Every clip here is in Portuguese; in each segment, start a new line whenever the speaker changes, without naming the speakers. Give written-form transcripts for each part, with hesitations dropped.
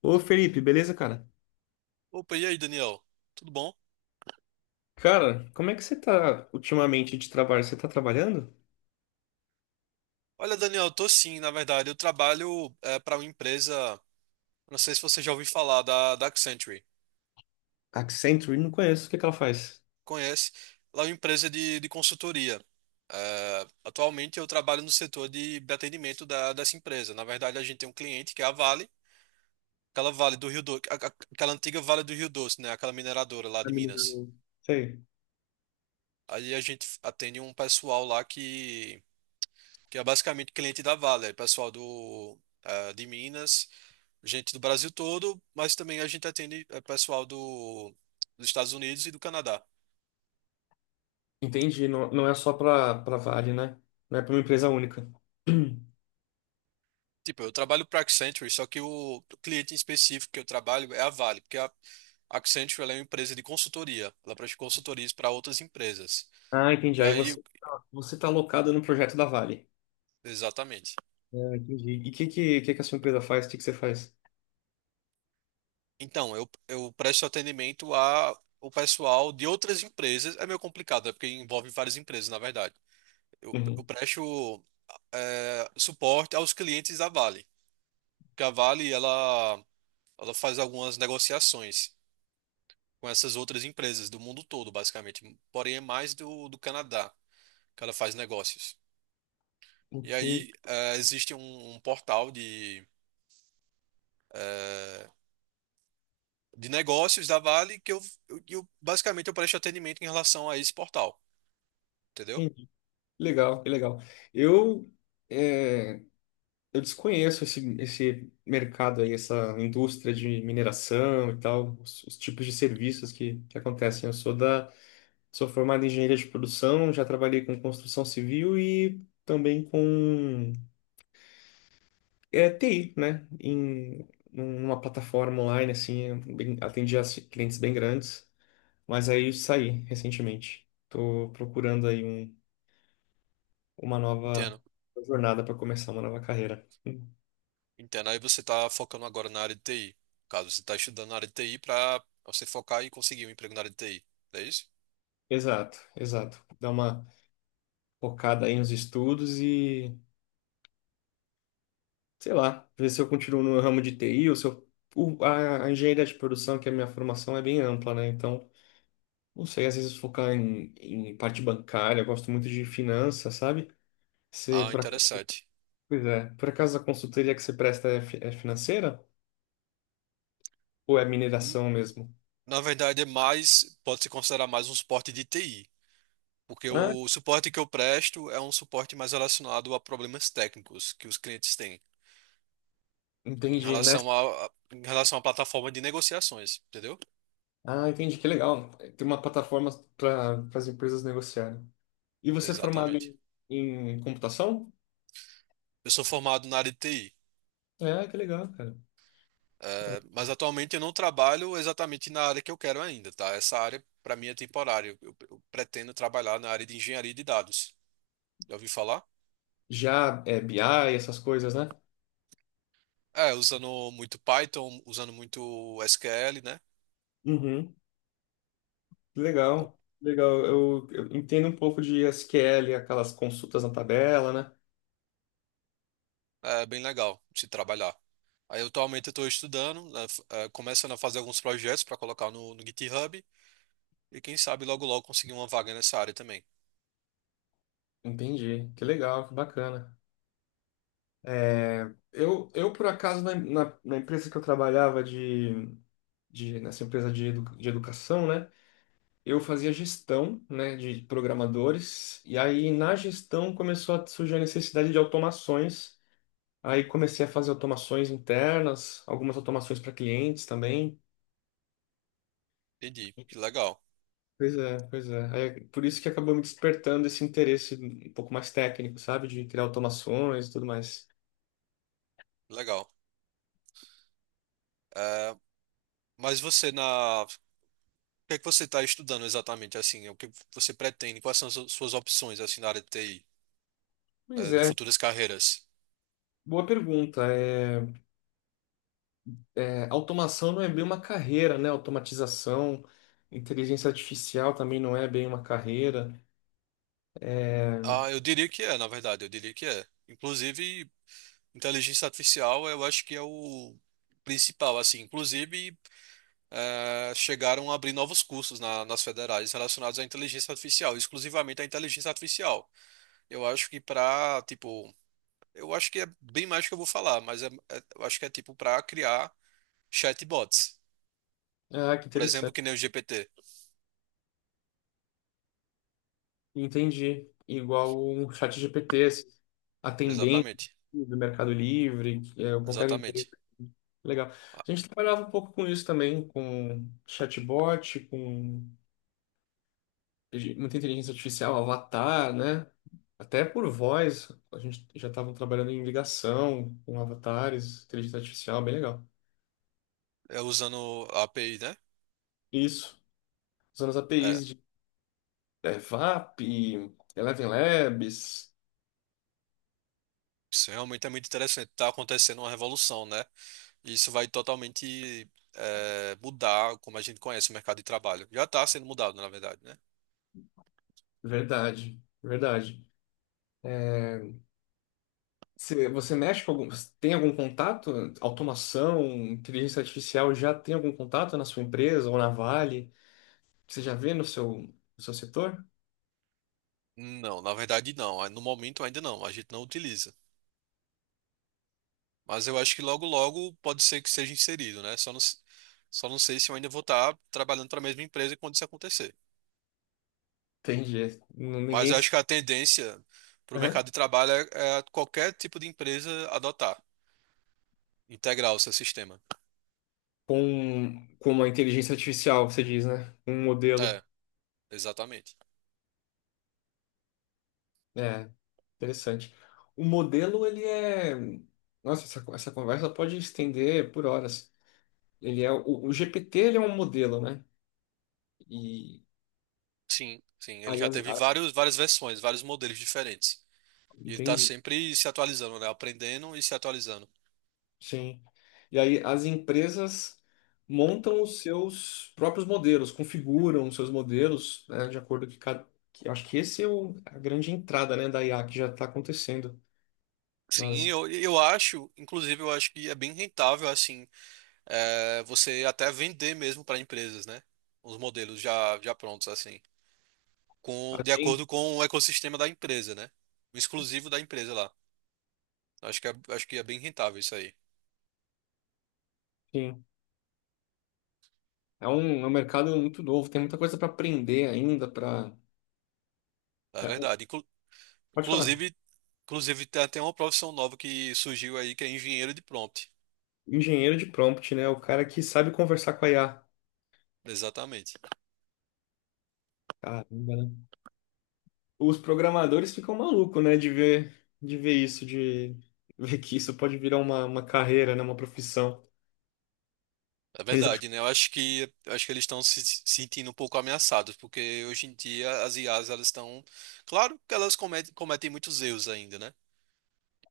Ô Felipe, beleza, cara?
Opa, e aí, Daniel? Tudo bom?
Cara, como é que você tá ultimamente de trabalho? Você tá trabalhando?
Olha, Daniel, eu tô sim, na verdade. Eu trabalho para uma empresa, não sei se você já ouviu falar, da Accenture.
Accenture? Não conheço. O que ela faz?
Conhece? Ela é uma empresa de consultoria. É, atualmente eu trabalho no setor de atendimento dessa empresa. Na verdade, a gente tem um cliente que é a Vale, aquela Vale do Rio Doce, aquela antiga Vale do Rio Doce, né? Aquela mineradora lá
Tá
de
me
Minas.
ligando. Sei.
Aí a gente atende um pessoal lá que é basicamente cliente da Vale, é pessoal de Minas. Gente do Brasil todo, mas também a gente atende pessoal dos Estados Unidos e do Canadá.
Entendi. Não, não é só pra Vale, né? Não é pra uma empresa única.
Tipo, eu trabalho para Accenture, só que o cliente em específico que eu trabalho é a Vale, porque a Accenture ela é uma empresa de consultoria, ela presta consultorias para outras empresas.
Ah, entendi.
E
Aí
aí,
você tá alocado no projeto da Vale.
exatamente.
Ah, entendi. E o que a sua empresa faz? O que você faz?
Então, eu presto atendimento a o pessoal de outras empresas. É meio complicado, é porque envolve várias empresas, na verdade. Eu
Uhum.
presto suporte aos clientes da Vale. Porque a Vale, ela faz algumas negociações com essas outras empresas do mundo todo, basicamente. Porém, é mais do Canadá que ela faz negócios. E
Entendi.
aí, existe um portal de negócios da Vale que basicamente eu presto atendimento em relação a esse portal. Entendeu?
Entendi. Legal, que legal. Eu. Eu desconheço esse mercado aí, essa indústria de mineração e tal, os tipos de serviços que acontecem. Sou formado em engenharia de produção, já trabalhei com construção civil e também com TI, né? Em numa plataforma online, assim, atendi a clientes bem grandes, mas aí saí recentemente. Tô procurando aí uma nova
Entendo.
jornada para começar uma nova carreira.
Entendo. Aí você está focando agora na área de TI. No caso você está estudando na área de TI para você focar e conseguir um emprego na área de TI. É isso?
Exato, exato. Dá uma focada aí nos estudos e, sei lá, ver se eu continuo no ramo de TI ou se eu. A engenharia de produção, que é a minha formação, é bem ampla, né? Então, não sei, às vezes focar em parte bancária, eu gosto muito de finanças, sabe? Você,
Ah,
por acaso,
interessante.
pois é, Por acaso a consultoria que você presta é, é financeira ou é
N-
mineração mesmo?
Na verdade, é mais, pode se considerar mais um suporte de TI. Porque
Ah,
o suporte que eu presto é um suporte mais relacionado a problemas técnicos que os clientes têm em
entendi, né?
relação a, em relação à plataforma de negociações, entendeu?
Ah, entendi, que legal. Tem uma plataforma para as empresas negociarem. E você é formado
Exatamente.
em computação?
Eu sou formado na área de TI,
É, que legal, cara.
mas atualmente eu não trabalho exatamente na área que eu quero ainda, tá? Essa área para mim é temporária. Eu pretendo trabalhar na área de engenharia de dados. Já ouvi falar?
Já é BI, essas coisas, né?
É, usando muito Python, usando muito SQL, né?
Uhum. Legal, legal. Eu entendo um pouco de SQL, aquelas consultas na tabela, né?
É bem legal se trabalhar. Aí atualmente eu estou estudando, né, começando a fazer alguns projetos para colocar no GitHub e quem sabe logo logo conseguir uma vaga nessa área também.
Entendi. Que legal, que bacana. É, por acaso, na empresa que eu trabalhava de nessa empresa de, de educação, né? Eu fazia gestão, né, de programadores, e aí na gestão começou a surgir a necessidade de automações. Aí comecei a fazer automações internas, algumas automações para clientes também.
Entendi. Que legal,
Pois é, pois é. Aí é por isso que acabou me despertando esse interesse um pouco mais técnico, sabe? De criar automações e tudo mais.
que legal. Eh, mas o que é que você está estudando exatamente assim? O que você pretende? Quais são as suas opções assim na área de TI,
Pois
de
é,
futuras carreiras?
boa pergunta. Automação não é bem uma carreira, né? Automatização, inteligência artificial também não é bem uma carreira. É,
Ah, eu diria que é, na verdade, eu diria que é. Inclusive, inteligência artificial, eu acho que é o principal, assim, inclusive chegaram a abrir novos cursos nas federais relacionados à inteligência artificial, exclusivamente à inteligência artificial. Eu acho que para, tipo, eu acho que é bem mais do que eu vou falar, mas eu acho que é tipo para criar chatbots,
ah, que
por exemplo,
interessante.
que nem o GPT.
Entendi. Igual um chat GPT, esse atendente
Exatamente,
do Mercado Livre, é, qualquer empresa.
exatamente.
Legal.
Ah,
A gente trabalhava um pouco com isso também, com chatbot, com muita inteligência artificial, avatar, né? Até por voz, a gente já estava trabalhando em ligação com avatares, inteligência artificial, bem legal.
é usando a API, né?
Isso, usando as
É,
APIs de é, VAP, Eleven Labs,
isso realmente é muito interessante. Está acontecendo uma revolução, né? E isso vai totalmente mudar como a gente conhece o mercado de trabalho. Já está sendo mudado, na verdade, né?
verdade, verdade. É, você, você mexe com algum, tem algum contato? Automação, inteligência artificial, já tem algum contato na sua empresa ou na Vale? Você já vê no seu, no seu setor?
Não, na verdade não. No momento ainda não, a gente não utiliza. Mas eu acho que logo logo pode ser que seja inserido, né? Só não sei se eu ainda vou estar trabalhando para a mesma empresa quando isso acontecer.
Entendi. É, n-
Mas
ninguém.
eu acho que a tendência para o mercado de trabalho é qualquer tipo de empresa adotar, integrar o seu sistema.
Com uma inteligência artificial, você diz, né? Um modelo.
É, exatamente.
É, interessante. O modelo, ele é. Nossa, essa conversa pode estender por horas. Ele é o GPT, ele é um modelo, né? E
Sim, sim. Ele
aí
já teve várias versões, vários modelos diferentes. E ele está
entendi.
sempre se atualizando, né? Aprendendo e se atualizando.
Sim. E aí as empresas montam os seus próprios modelos, configuram os seus modelos, né, de acordo com cada. Acho que esse é o, a grande entrada, né, da IA que já está acontecendo
Sim,
nas
eu acho, inclusive, eu acho que é bem rentável, assim, você até vender mesmo para empresas, né? Os modelos já prontos, assim, de
agências.
acordo com o ecossistema da empresa, né? O exclusivo da empresa lá. Acho que é bem rentável isso aí,
É um mercado muito novo, tem muita coisa para aprender ainda, para
é verdade.
pode falar.
Inclusive, inclusive, tem até uma profissão nova que surgiu aí, que é engenheiro de prompt.
Engenheiro de prompt, né? O cara que sabe conversar com a IA.
Exatamente.
Caramba, né? Os programadores ficam malucos, né? De ver isso, de ver que isso pode virar uma carreira, né? Uma profissão.
É
Eles acham
verdade, né? Eu acho que eles estão se sentindo um pouco ameaçados, porque hoje em dia as IAs elas estão, claro que elas cometem muitos erros ainda, né?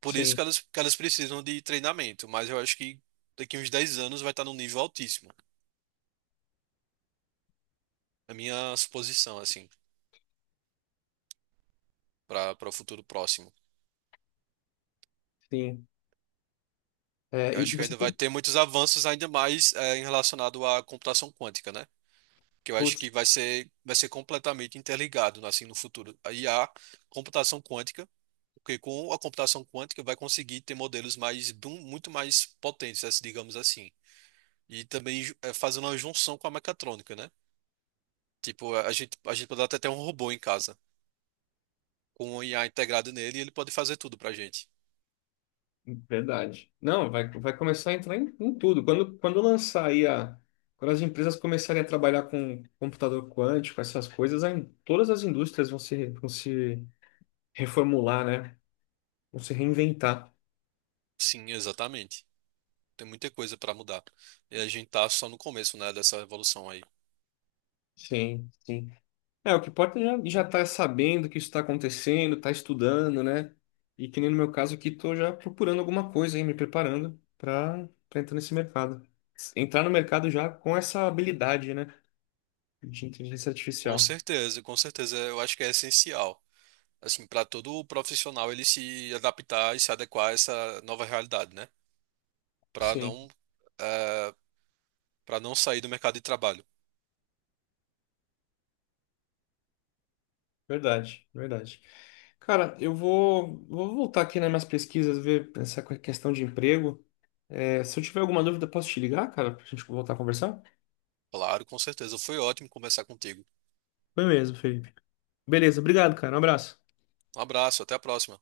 Por isso que
sim,
elas, que elas precisam de treinamento, mas eu acho que daqui uns 10 anos vai estar num nível altíssimo. A minha suposição, assim, para o futuro próximo.
sim. É,
Eu
e
acho que
você,
ainda vai ter muitos avanços, ainda mais em relacionado à computação quântica, né? Que eu acho
putz,
que vai ser completamente interligado, assim, no futuro. Aí a computação quântica, porque com a computação quântica vai conseguir ter modelos muito mais potentes, assim, digamos assim. E também fazendo uma junção com a mecatrônica, né? Tipo, a gente pode até ter um robô em casa. Com o IA integrado nele, ele pode fazer tudo pra gente.
verdade. Não, vai, vai começar a entrar em, em tudo. Quando, quando lançar aí a. Quando as empresas começarem a trabalhar com computador quântico, essas coisas, aí todas as indústrias vão se reformular, né? Vão se reinventar.
Sim, exatamente. Tem muita coisa pra mudar. E a gente tá só no começo, né, dessa evolução aí.
Sim, sim. É, o que importa é já, já tá sabendo que isso está acontecendo, tá estudando, né? E que nem no meu caso aqui, tô já procurando alguma coisa aí, me preparando para entrar nesse mercado. Entrar no mercado já com essa habilidade, né? De inteligência
Com
artificial.
certeza, com certeza. Eu acho que é essencial, assim, para todo profissional ele se adaptar e se adequar a essa nova realidade, né? para
Sim.
não, para não sair do mercado de trabalho.
Verdade, verdade. Cara, eu vou, vou voltar aqui nas minhas pesquisas, ver essa questão de emprego. É, se eu tiver alguma dúvida, posso te ligar, cara, pra gente voltar a conversar?
Claro, com certeza. Foi ótimo conversar contigo.
Foi mesmo, Felipe. Beleza, obrigado, cara. Um abraço.
Um abraço, até a próxima.